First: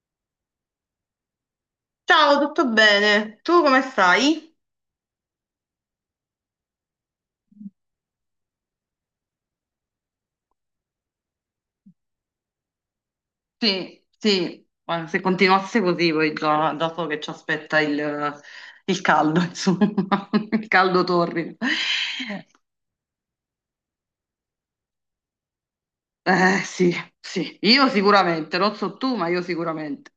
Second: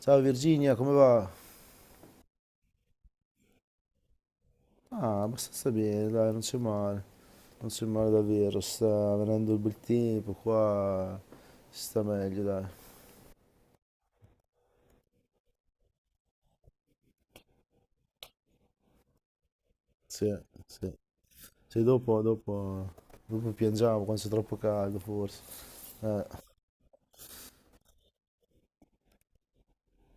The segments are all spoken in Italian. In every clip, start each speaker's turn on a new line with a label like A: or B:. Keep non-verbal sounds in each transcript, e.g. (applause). A: Ciao Virginia, come va?
B: Ciao, tutto bene? Tu come stai?
A: Ah, abbastanza bene, dai, non c'è male. Non c'è male davvero, sta venendo il bel tempo qua, si sta meglio, dai.
B: Sì, sì, ma se continuasse così poi già so che ci aspetta il caldo, (laughs) insomma,
A: Sì,
B: il
A: sì.
B: caldo torrido.
A: Sì, dopo piangiamo quando c'è troppo caldo, forse. Eh,
B: Sì, sì, io sicuramente, non so tu, ma io sicuramente.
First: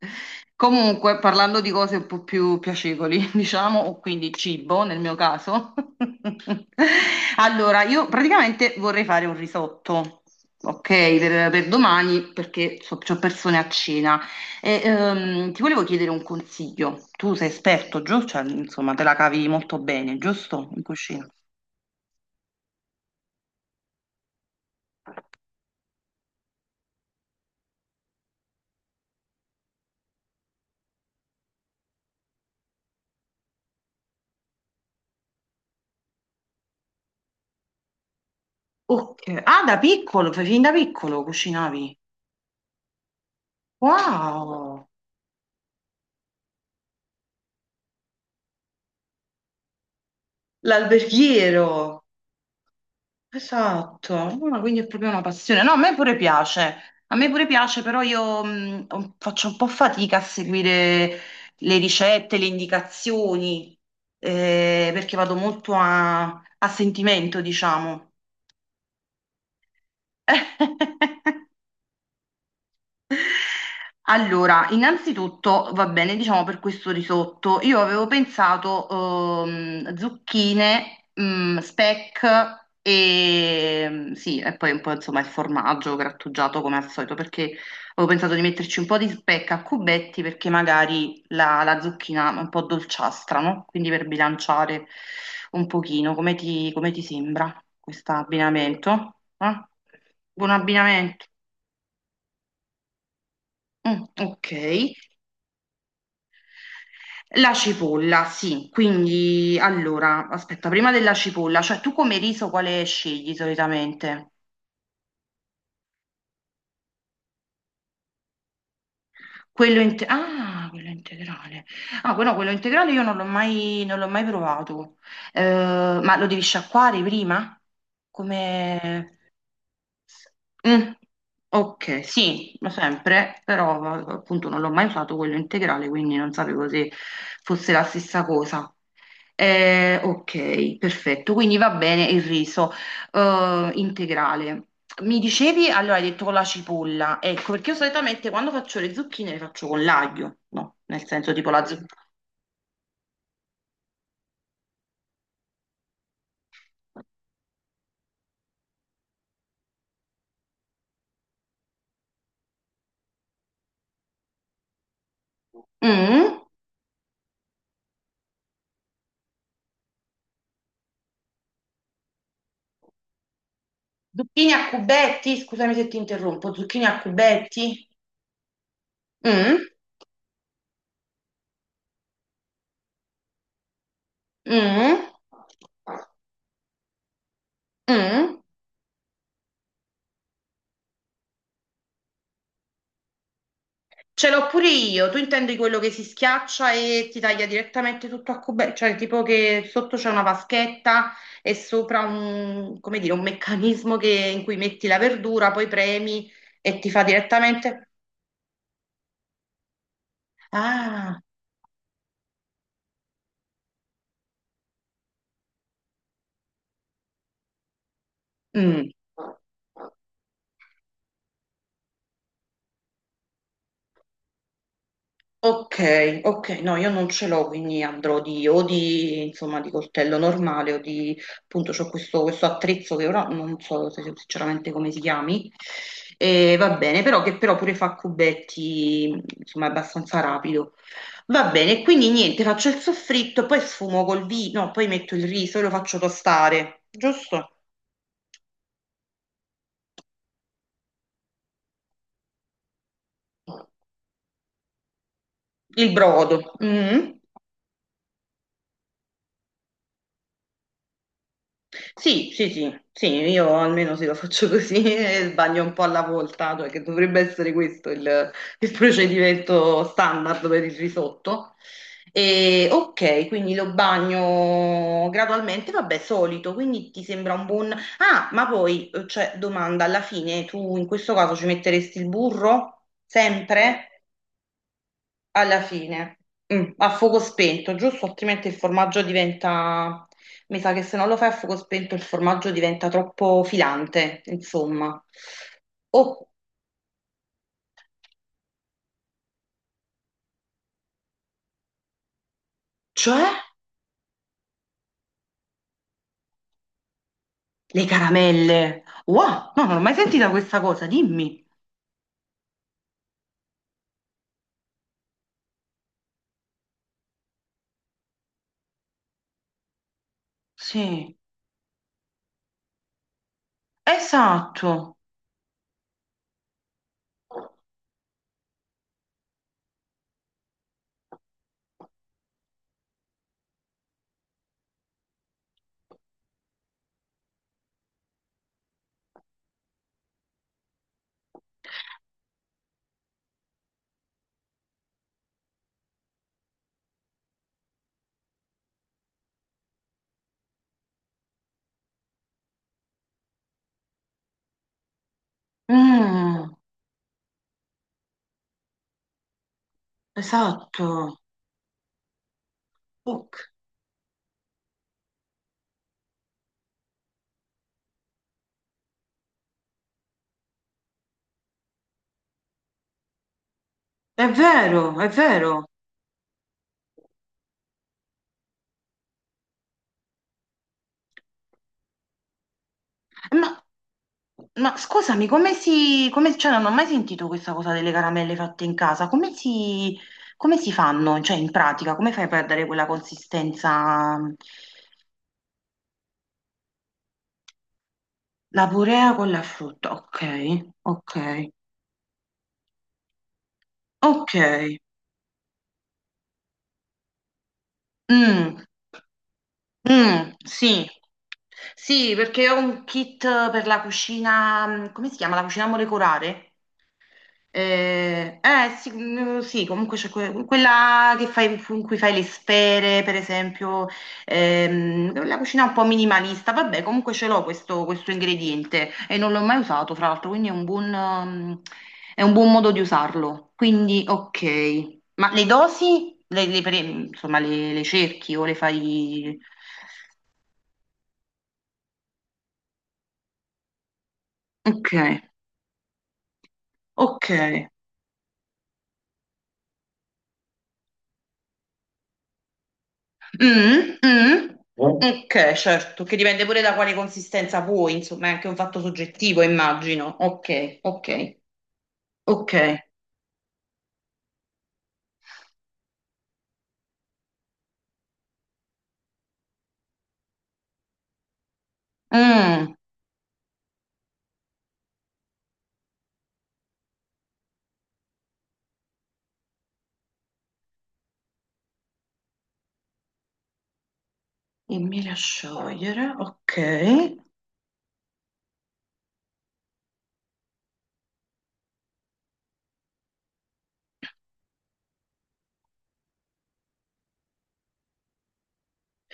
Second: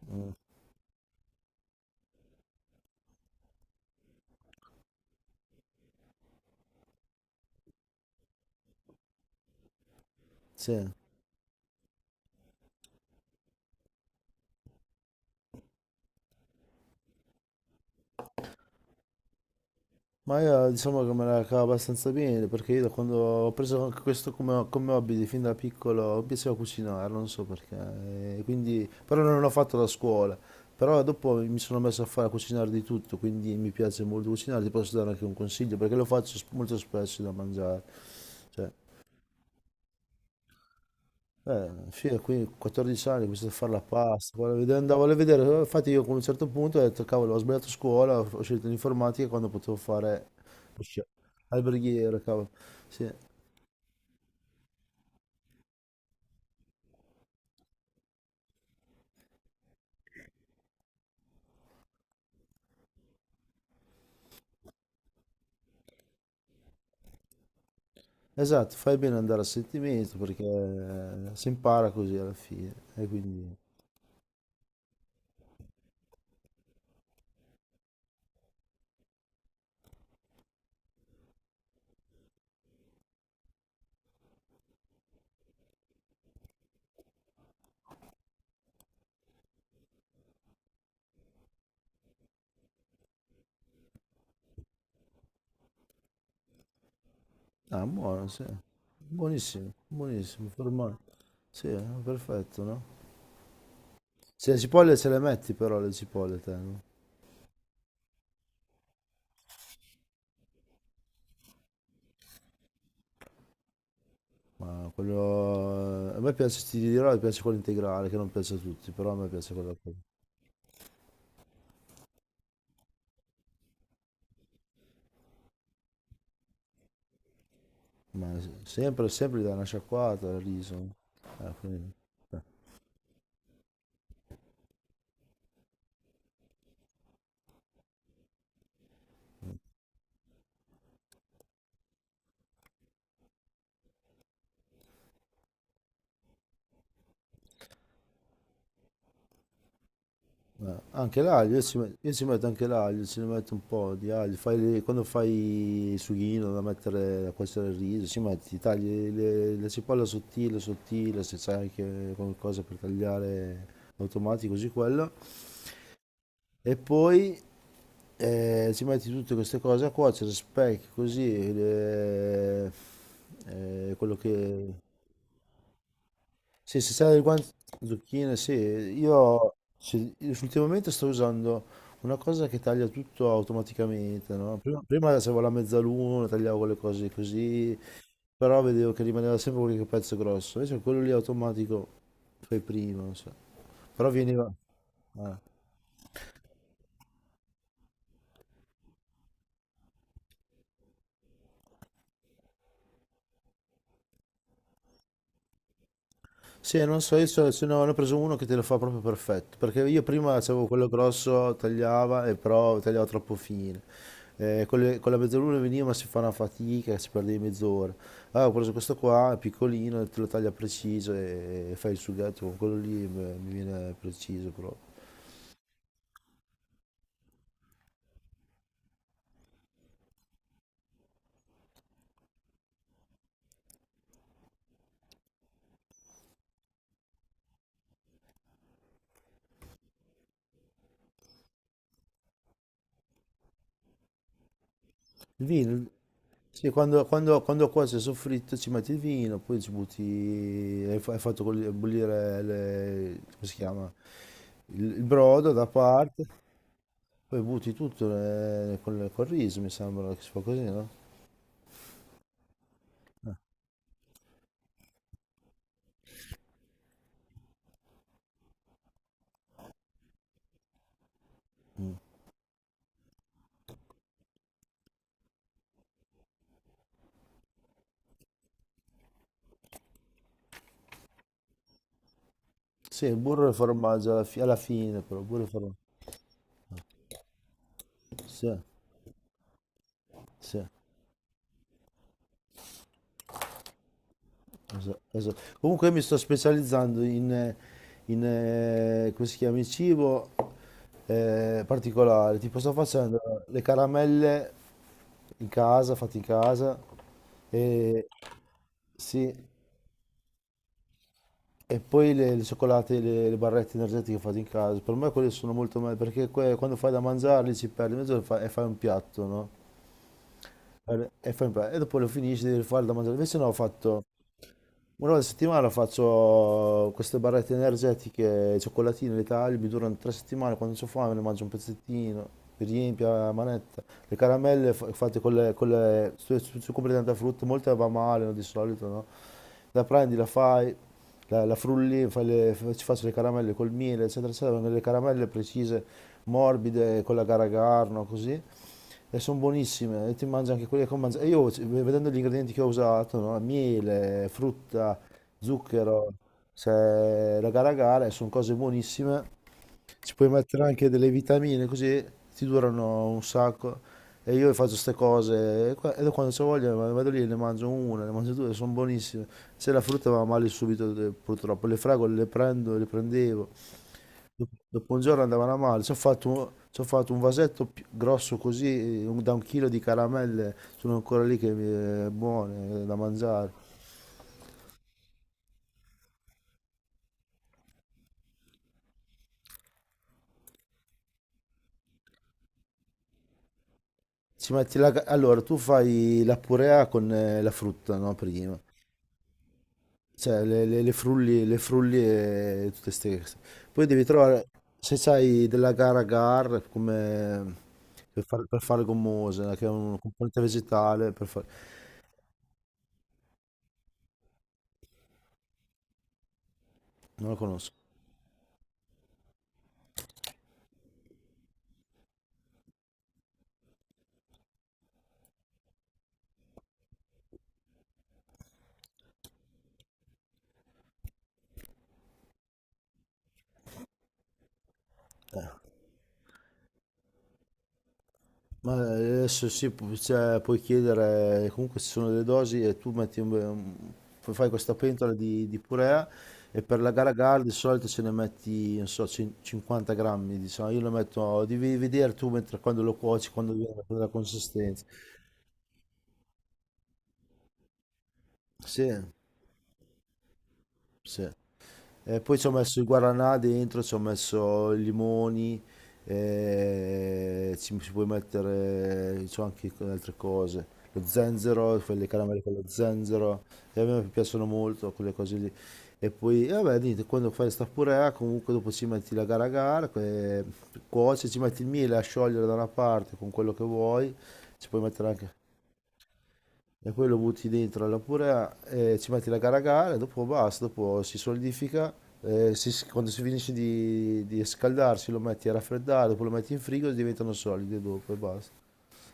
B: Comunque, parlando di cose un po' più piacevoli, (laughs) diciamo, o quindi cibo nel mio caso. (laughs) Allora, io praticamente vorrei fare un risotto,
A: sì.
B: ok, per domani, perché so, c'ho persone a cena. E, ti volevo chiedere un consiglio. Tu sei esperto, giusto? Cioè, insomma, te la cavi molto bene,
A: Ma io
B: giusto? In
A: diciamo che me
B: cucina.
A: la cavo abbastanza bene perché io da quando ho preso anche questo come hobby di fin da piccolo mi piaceva cucinare, non so perché, e quindi, però non l'ho fatto da scuola, però dopo mi sono messo a fare a cucinare di tutto, quindi mi piace molto cucinare, ti posso dare anche un consiglio perché lo faccio molto spesso da mangiare, cioè
B: Ok. Ah, fin da piccolo cucinavi.
A: figa, qui 14 anni, ho iniziato a fare la pasta, poi
B: Wow!
A: andavo a vedere, infatti io a un certo punto ho detto, cavolo, ho sbagliato scuola, ho scelto l'informatica quando potevo fare lo sci-
B: L'alberghiero,
A: alberghiero, cavolo. Sì,
B: esatto, ah, quindi è proprio una passione. No, a me pure piace, però io faccio un po' fatica a seguire le ricette, le indicazioni, perché vado molto a sentimento, diciamo.
A: esatto, fai bene ad andare a sentimento perché si
B: (laughs)
A: impara così alla fine, e quindi,
B: Allora, innanzitutto va bene, diciamo per questo risotto, io avevo pensato zucchine, mm, speck e sì, e poi un po' insomma il formaggio grattugiato come al solito, perché avevo pensato di metterci un po' di speck a cubetti perché magari la zucchina è un po' dolciastra, no? Quindi per bilanciare un pochino, come ti sembra
A: ah,
B: questo
A: buono, sì,
B: abbinamento? Eh?
A: buonissimo, buonissimo,
B: Buon
A: formato,
B: abbinamento.
A: sì, perfetto, no?
B: Mm,
A: Se
B: ok.
A: le cipolle ce le metti però, le cipolle te, no?
B: La cipolla, sì, quindi allora, aspetta, prima della cipolla, cioè tu come riso quale scegli solitamente?
A: Ma quello, a me piace, ti dirò, mi piace quello integrale, che non piace a tutti, però a me piace quello... con-
B: Ah, quello integrale. Ah, quello integrale io non l'ho mai provato. Ma lo devi sciacquare prima?
A: Sempre,
B: Come...
A: sempre gli dai una sciacquata al riso.
B: Mm,
A: Eh, quindi-
B: ok, sì, lo sempre, però appunto non l'ho mai usato quello integrale, quindi non sapevo se fosse la stessa cosa. Ok, perfetto, quindi va bene il riso integrale. Mi dicevi, allora hai detto con la cipolla, ecco, perché io solitamente quando faccio le zucchine le faccio con l'aglio, no? Nel
A: Anche
B: senso tipo
A: l'aglio,
B: la zucchina.
A: io ci metto anche l'aglio, ci ne metto un po' di aglio. Quando fai il sughino da mettere, da cuocere il riso, ci metti, la cipolla sottile, sottile, se c'è anche qualcosa per tagliare automatico, così quello. E poi ci metti tutte queste cose a cuocere, specchi così, quello
B: Zucchine a
A: che...
B: cubetti, scusami se ti interrompo,
A: Sì,
B: zucchine
A: se
B: a
A: c'è del guanto,
B: cubetti.
A: zucchine,
B: Mm,
A: io ultimamente sto usando una cosa che taglia tutto automaticamente, no?
B: mm.
A: Prima avevo la mezzaluna, tagliavo le cose così,
B: Mm?
A: però vedevo che rimaneva sempre qualche pezzo grosso, invece quello lì automatico fai prima, non so. Però
B: Ce l'ho
A: veniva...
B: pure io. Tu
A: eh.
B: intendi quello che si schiaccia e ti taglia direttamente tutto a cubetti, cioè tipo che sotto c'è una vaschetta e sopra come dire, un meccanismo in cui metti la verdura, poi premi e
A: Sì,
B: ti
A: non
B: fa
A: so, se no, ne
B: direttamente.
A: ho preso uno che te lo fa proprio perfetto, perché io prima avevo quello
B: Ah,
A: grosso, tagliava, e però tagliava troppo fine. Con la mezzaluna veniva, ma si fa una fatica, si perde mezz'ora. Allora ho preso
B: mm.
A: questo qua, è piccolino, te lo taglia preciso e fai il sughetto con quello lì, beh, mi viene preciso proprio.
B: Ok, ok, no, io non ce l'ho, quindi andrò insomma, di coltello normale o di, appunto, c'ho questo attrezzo che ora non so so sinceramente come si chiami, e va bene, però che però pure fa cubetti, insomma, abbastanza rapido. Va bene, quindi niente, faccio il soffritto, poi sfumo col vino, poi metto il
A: Il
B: riso e lo
A: vino,
B: faccio
A: sì,
B: tostare, giusto?
A: quando cuoce il soffritto ci metti il vino, poi ci butti, hai fatto bollire, come si chiama? Il brodo da
B: Il
A: parte.
B: brodo. Mm.
A: Poi butti tutto col riso, mi sembra che si fa così, no?
B: Sì, sì, sì, sì,
A: Eh.
B: io almeno se lo faccio così (laughs) e sbaglio un po' alla volta, cioè che dovrebbe essere questo il procedimento standard per il risotto. E, ok, quindi lo bagno gradualmente, vabbè, solito, quindi ti sembra un buon. Ah, ma poi, cioè, domanda, alla fine tu in questo caso ci metteresti il burro?
A: Sì, il burro e il
B: Sempre?
A: formaggio alla fine, però, burro e
B: Alla
A: formaggio.
B: fine, a fuoco spento, giusto? Altrimenti
A: Sì,
B: il formaggio diventa,
A: sì,
B: mi sa che se non lo fai a fuoco spento il formaggio diventa troppo filante, insomma.
A: esatto. Comunque io mi sto
B: Oh,
A: specializzando in, come si chiama, in cibo particolare. Tipo sto facendo
B: cioè
A: le caramelle in casa, fatte in casa,
B: le
A: e
B: caramelle.
A: sì,
B: Wow, no, non ho mai sentita questa cosa, dimmi.
A: e poi le cioccolate, le barrette energetiche fatte in casa, per me quelle sono molto meglio perché quando fai da mangiarli ci perdi mezz'ora e e fai un piatto, no?
B: Sì,
A: E dopo lo finisci, devi fare da mangiare. Invece no, ho fatto
B: esatto.
A: una volta a settimana, faccio queste barrette energetiche, cioccolatine, le taglio, mi durano tre settimane, quando ho fame ne mangio un pezzettino, mi riempio la manetta. Fatte con le, se compri tanta frutta, molte va male, no, di solito, no? La prendi, la fai, la frulli, ci faccio le caramelle col miele, eccetera, eccetera, vengono le caramelle precise, morbide, con la gara così e sono buonissime, e ti mangi anche quelle che ho mangiato. E io, vedendo gli ingredienti che ho usato, no, miele, frutta, zucchero,
B: Mm,
A: raga raga, e sono cose buonissime. Ci puoi mettere anche
B: esatto.
A: delle vitamine, così ti durano un
B: Ok.
A: sacco. E io faccio queste cose, e e quando c'ho voglia vado lì e ne mangio una, ne mangio due, sono buonissime. Se la frutta va male subito, purtroppo. Le fragole le prendo, le prendevo.
B: È
A: Dopo un
B: vero, è
A: giorno andavano a
B: vero.
A: male, ci ho fatto un grosso così, da un chilo di caramelle, sono ancora lì che buone, da mangiare.
B: Ma, ma scusami, cioè, non ho mai sentito questa cosa delle caramelle fatte in casa. Come si fanno? Cioè, in pratica, come fai a perdere quella consistenza?
A: Ci metti la, ca- Allora, tu fai la purea con la frutta, no? Prima.
B: La purea con la frutta, ok,
A: Cioè,
B: ok,
A: le frulli e tutte ste cose. Poi devi
B: ok.
A: trovare, se sai, della gara agar, come...
B: Mm,
A: per fare gommose, che è un
B: mm,
A: componente
B: sì,
A: vegetale, per fare...
B: sì, perché ho un kit per la cucina, come si chiama? La cucina molecolare?
A: Non la conosco.
B: Sì, mm, sì, comunque c'è quella che fai, in cui fai le sfere, per esempio, la cucina un po' minimalista, vabbè, comunque ce l'ho questo ingrediente e non l'ho mai usato, fra l'altro, quindi è è un buon modo di usarlo. Quindi, ok, ma
A: Eh.
B: le dosi, insomma, le cerchi o le
A: Ma eh,
B: fai...
A: Adesso sì, cioè, puoi chiedere, comunque ci sono delle dosi e tu metti fai questa
B: Ok,
A: pentola di purea e per la gara
B: ok.
A: gara di solito ce ne metti, non so, 50 grammi, diciamo, io lo metto, devi vedere tu mentre quando lo cuoci, quando viene
B: Mm,
A: la
B: mm. Eh?
A: consistenza.
B: Ok, certo, che dipende pure da quale consistenza vuoi, insomma, è anche un fatto
A: Sì,
B: soggettivo, immagino. Ok,
A: sì.
B: ok,
A: Poi ci ho messo
B: ok.
A: il guaranà dentro, ci ho messo i limoni, ci puoi mettere, c'ho anche con altre cose, lo zenzero, quelle caramelle con lo
B: Mm.
A: zenzero, e a me piacciono molto quelle cose lì. E poi, vabbè, niente, quando fai sta purea, comunque dopo ci metti la gara a gara, cuoci, ci metti il miele a sciogliere da una parte con quello che vuoi, ci puoi
B: Dimmi
A: mettere
B: da
A: anche
B: sciogliere, ok.
A: e poi lo butti dentro alla purea, ci metti la caragana e dopo basta, dopo si solidifica, quando si finisce di scaldarsi lo metti a raffreddare, dopo lo metti in frigo e diventano solide dopo e basta.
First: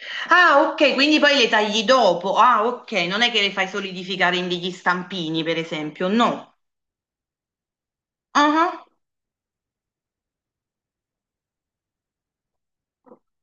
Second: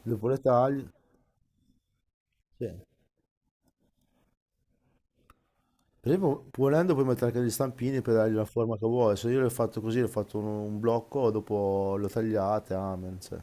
A: Dopo le
B: Ah,
A: tagli.
B: ok, quindi poi le tagli dopo. Ah,
A: Sì.
B: ok, non è che le fai solidificare in degli stampini, per esempio,
A: Per esempio,
B: no.
A: volendo puoi mettere anche degli stampini per dargli la forma che
B: Ah,
A: vuoi, se io l'ho fatto così, l'ho fatto un blocco, dopo lo tagliate, amen. Cioè.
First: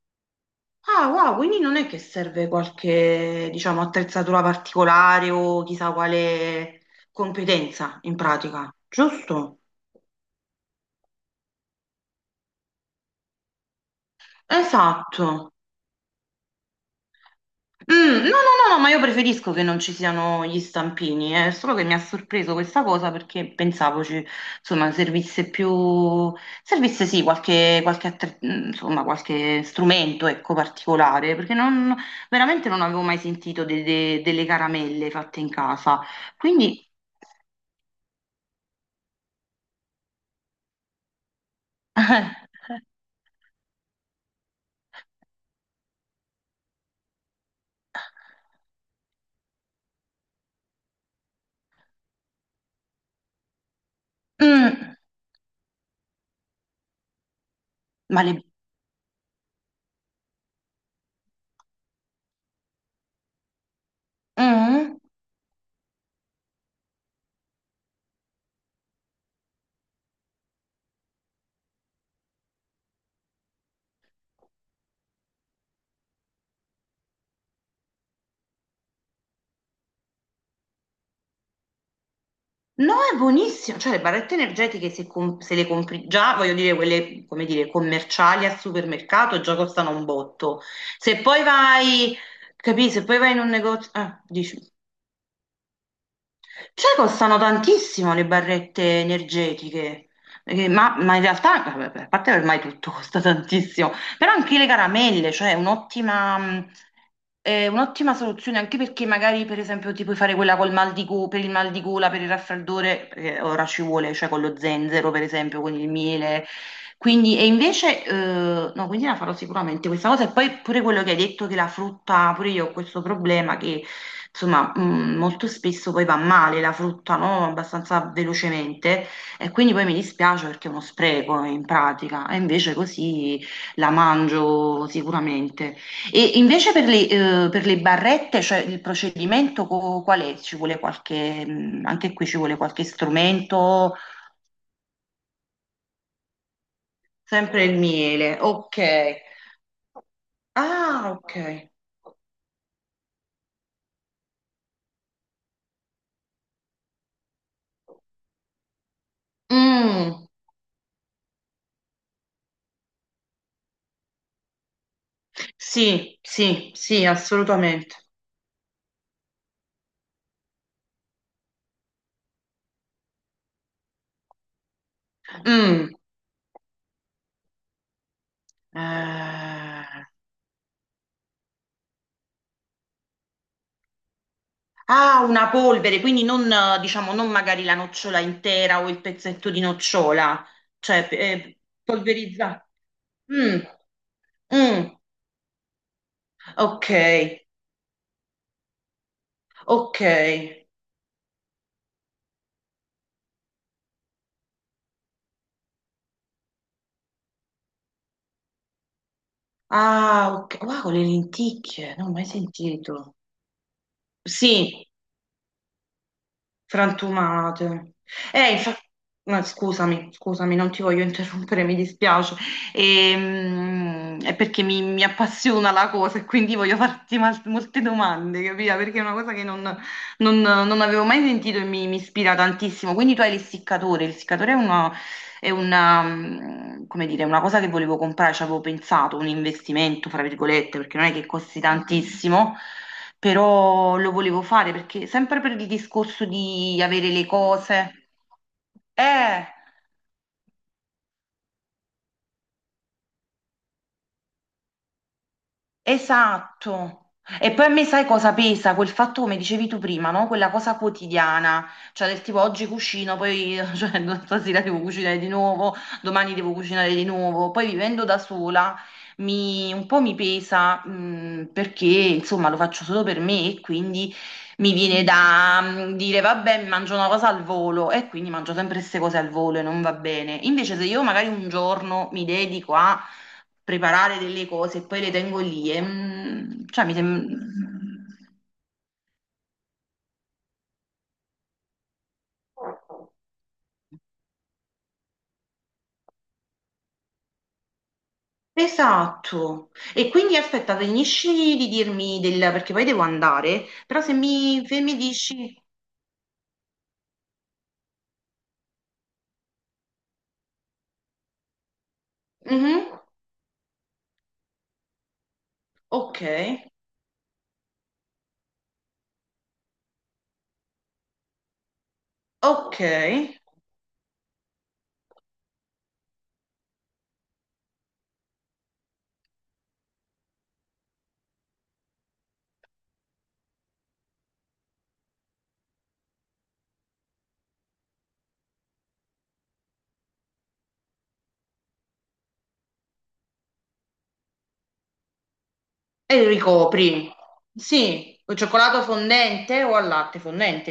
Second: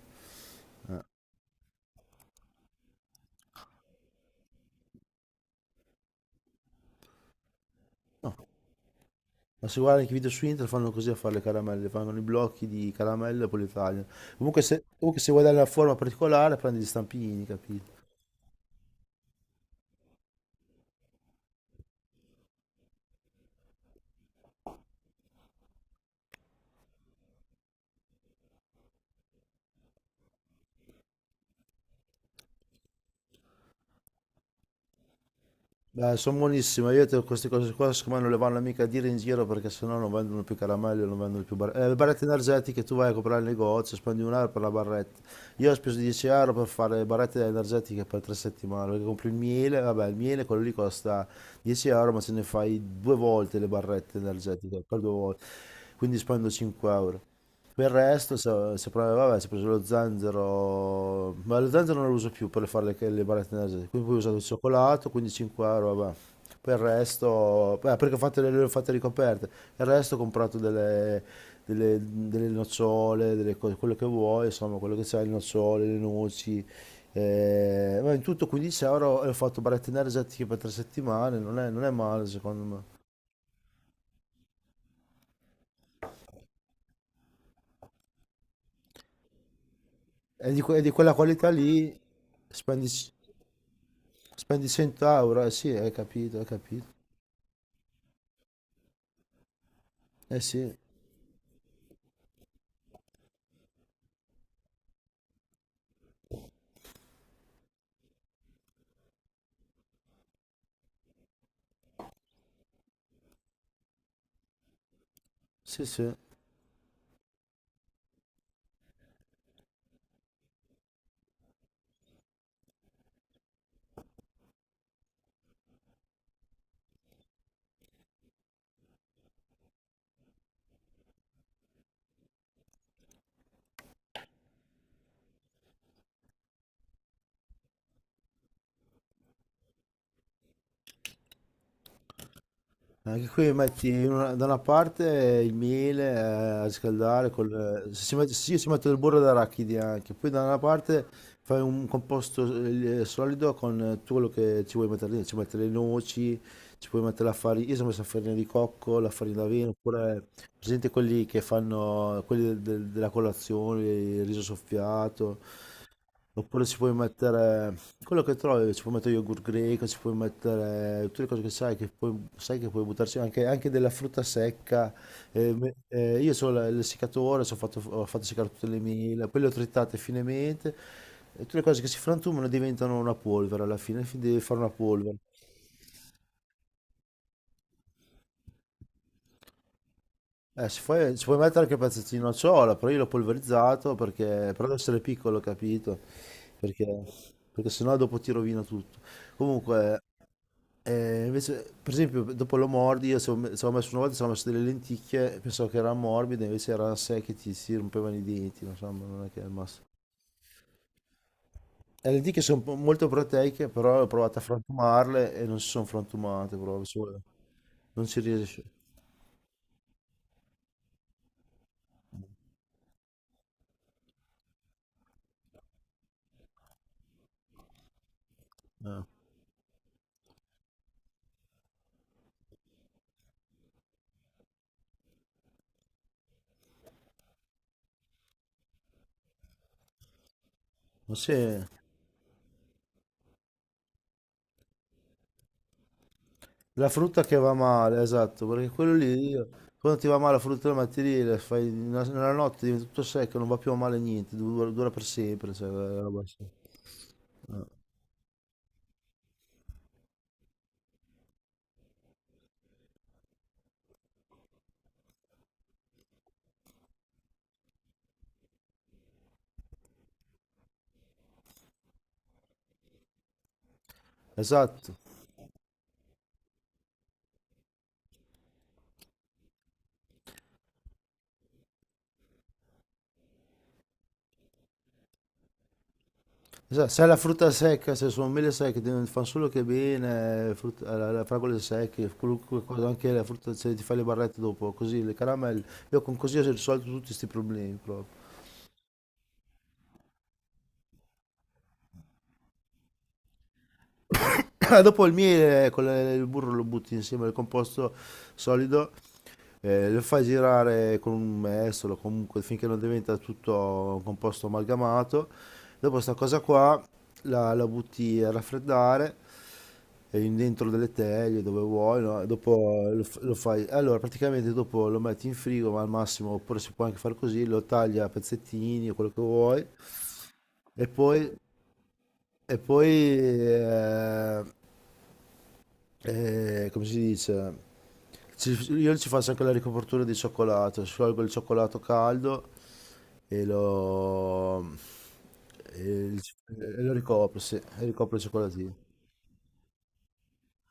B: Ah, wow, quindi non è che serve qualche, diciamo, attrezzatura particolare o chissà quale competenza in pratica, giusto?
A: Ma se guardi anche i video su internet fanno così a fare le caramelle, fanno i blocchi di caramelle e poi li tagliano. Comunque
B: Esatto.
A: se vuoi dare una forma particolare prendi gli stampini,
B: Mm,
A: capito?
B: no, no, no, no, ma io preferisco che non ci siano gli stampini, è solo che mi ha sorpreso questa cosa perché pensavo ci, insomma, servisse più, servisse sì insomma, qualche strumento, ecco, particolare, perché non, veramente non avevo mai sentito delle caramelle fatte in casa.
A: Beh, sono
B: Quindi,
A: buonissime, queste cose qua secondo me non le vanno mica a dire in giro perché sennò non vendono più caramelle, non vendono più barrette. Le barrette
B: (laughs)
A: energetiche tu vai a comprare il negozio, spendi un euro per la barretta. Io ho speso 10 euro per fare le barrette energetiche per tre settimane, perché compri il miele, vabbè il miele quello lì costa 10 euro, ma se ne fai due volte le barrette energetiche,
B: Mm,
A: per due volte, quindi spendo 5 euro. Per il
B: ma
A: resto,
B: le.
A: se provi- vabbè, si è preso lo zenzero, ma lo zenzero non lo uso più per fare le barrette energetiche, quindi poi ho usato il
B: Mm?
A: cioccolato, quindi 5 euro, vabbè. Per il resto, beh, perché ho fatto le ho fatte ricoperte, il resto ho comprato delle nocciole, delle cose, quello che vuoi, insomma, quello che c'è, le nocciole, le noci, ma in tutto 15 euro e ho fatto barrette energetiche per tre settimane, non è, non è male secondo
B: No,
A: me.
B: è buonissimo, cioè le barrette energetiche se le compri già, voglio dire, quelle, come dire, commerciali al supermercato già costano un botto.
A: È di quella
B: Se poi
A: qualità lì,
B: vai,
A: spendi...
B: capisci, se poi vai in un negozio, ah, dici.
A: Spendi 100 euro, eh sì, hai capito, hai capito.
B: Cioè, costano tantissimo le barrette energetiche,
A: Eh
B: Eh,
A: sì,
B: ma, ma in realtà, vabbè, a parte ormai tutto (laughs) costa tantissimo, però anche le caramelle, cioè è è un'ottima soluzione, anche perché magari per esempio ti puoi fare quella col per il mal di gola, per il raffreddore, ora ci vuole, cioè con lo zenzero per esempio, con
A: sì,
B: il
A: sì.
B: miele, quindi, e invece, no, quindi la farò sicuramente questa cosa. E poi pure quello che hai detto che la frutta, pure io ho questo problema che, insomma, molto spesso poi va male la frutta, no? Abbastanza velocemente. E quindi poi mi dispiace perché è uno spreco in pratica. E invece così la mangio sicuramente. E invece per le barrette, cioè il procedimento qual è? Ci vuole anche qui ci vuole qualche
A: Anche qui
B: strumento?
A: da una parte il miele a riscaldare,
B: Sempre il
A: col, se si mette,
B: miele,
A: sì, si mette del
B: ok.
A: burro d'arachidi anche, poi da una parte
B: Ah, ok.
A: fai un composto solido con tutto quello che ci vuoi mettere dentro, ci metti le noci, ci puoi mettere la farina, io sono messo la farina di cocco, la farina d'avena, oppure
B: Mm.
A: presente quelli che fanno, della colazione, il riso soffiato,
B: Sì,
A: oppure
B: sì,
A: ci puoi
B: sì,
A: mettere
B: assolutamente.
A: quello che trovi, ci puoi mettere yogurt greco, ci puoi mettere tutte le cose che sai che puoi buttarci anche, anche della frutta secca.
B: Mm.
A: Io ho il seccatore, ho fatto seccare tutte le mele, poi le ho trittate
B: Eh,
A: finemente. E tutte le cose che si frantumano diventano una polvere alla fine, devi fare una polvere.
B: Ah, una polvere, quindi non, diciamo, non magari la nocciola intera o il pezzetto di nocciola,
A: Si
B: cioè
A: puoi, ci puoi mettere anche pezzettino a
B: polverizzata.
A: ciotola, però io l'ho
B: Mm,
A: polverizzato perché, però deve
B: mm.
A: essere piccolo, capito?
B: Ok,
A: Perché, perché sennò dopo ti rovina tutto. Comunque,
B: ok.
A: invece, per esempio, dopo lo mordi, io ci avevo messo una volta, ci avevo messo delle lenticchie, pensavo che erano morbide, invece erano secche, ti si rompevano i denti, insomma, non è che è il massimo.
B: Ah, ok. Wow, con le lenticchie, non
A: Le
B: ho mai
A: lenticchie sono molto
B: sentito.
A: proteiche, però ho provato a
B: Sì.
A: frantumarle e non si sono frantumate, proprio,
B: Frantumate.
A: non si riesce.
B: Infatti, scusami, scusami, non ti voglio interrompere, mi dispiace. È perché mi appassiona la cosa e quindi voglio farti molte domande, capito? Perché è
A: Eh.
B: una cosa che non avevo mai sentito e mi ispira tantissimo. Quindi tu hai l'essiccatore, l'essiccatore è come dire, una cosa che volevo comprare, ci avevo pensato, un investimento, fra virgolette, perché non è
A: Ma
B: che
A: sì.
B: costi tantissimo, però lo volevo fare perché sempre per il discorso di
A: La
B: avere
A: frutta
B: le
A: che va
B: cose.
A: male, esatto, perché quello lì,
B: Eh!
A: quando ti va male la frutta del mattiere, nella notte diventa tutto secco, non va più male niente, dura, dura per sempre, cioè, la roba sì.
B: Esatto. E
A: Eh,
B: poi a me sai cosa pesa? Quel fatto, come dicevi tu prima, no? Quella cosa quotidiana, cioè del tipo oggi cucino, poi (laughs) cioè, stasera devo cucinare di nuovo, domani devo cucinare di nuovo. Poi vivendo da sola un po' mi pesa perché insomma lo faccio solo per me e quindi mi
A: esatto,
B: viene da dire vabbè, mi mangio una cosa al volo e quindi mangio sempre queste cose al volo e non va bene. Invece se io magari un giorno mi dedico a preparare delle cose e poi le tengo lì. E, cioè,
A: esatto,
B: mi
A: se hai la frutta secca,
B: sem-.
A: se sono mele secche, ti fanno solo che bene, frutta, fragole secche, qualunque cosa, anche la frutta, se ti fai le barrette dopo, così, le caramelle, io con così ho risolto tutti questi problemi proprio.
B: Esatto. E quindi aspetta, finisci di dirmi del. Perché poi devo andare, però
A: (clears throat)
B: se
A: (coughs)
B: mi
A: Dopo il
B: dici.
A: miele con il burro lo butti insieme al composto solido. Lo fai girare con un mestolo, comunque finché non
B: Mhm.
A: diventa tutto un composto amalgamato. Dopo sta
B: Ok,
A: cosa qua la butti a raffreddare dentro delle teglie dove vuoi, no? E
B: ok.
A: dopo lo fai. Allora, praticamente dopo lo metti in frigo, ma al massimo, oppure si può anche fare così, lo taglia a pezzettini, quello che vuoi, e poi, e poi eh, come si dice? Io ci faccio anche la ricopertura di cioccolato, sciolgo il cioccolato caldo e e il-
B: E
A: e lo
B: ricopri.
A: ricopro, sì, e ricopro
B: Sì,
A: il
B: o cioccolato
A: cioccolatino.
B: fondente o al latte fondente,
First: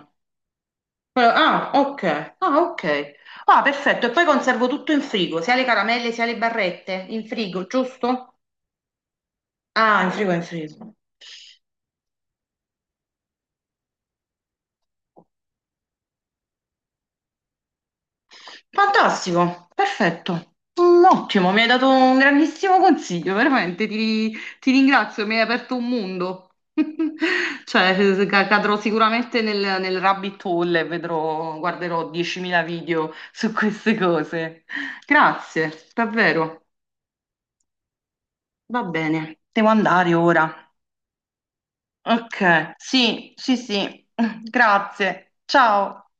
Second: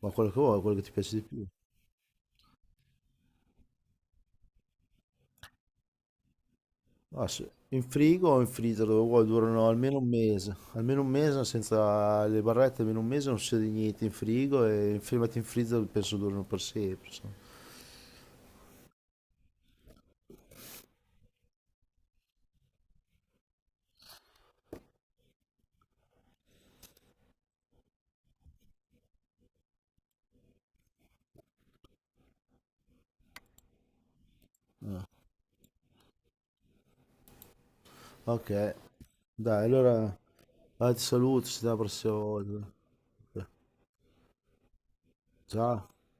A: Ma quello che vuoi, quello che ti piace di più.
B: Ah, ok. Ah, ok. Ah, perfetto. E poi conservo tutto in frigo, sia le caramelle sia le barrette in
A: Ah, sì.
B: frigo,
A: In frigo
B: giusto?
A: o in freezer dove vuoi durano
B: Ah, il frigo è in frigo.
A: almeno un mese senza le barrette, almeno un mese non succede niente in frigo e in fermati in freezer penso durano per sempre. Insomma.
B: Fantastico, perfetto. Ottimo, mi hai dato un grandissimo consiglio, veramente ti ringrazio, mi hai aperto un mondo. (laughs) Cioè, cadrò sicuramente nel rabbit hole e guarderò 10.000 video su queste cose. Grazie, davvero.
A: Ok,
B: Va bene,
A: dai,
B: devo andare
A: allora,
B: ora.
A: dai, ti saluto, ci vediamo la prossima volta.
B: Ok, sì, sì, sì. (laughs) Grazie.
A: Ciao.
B: Ciao.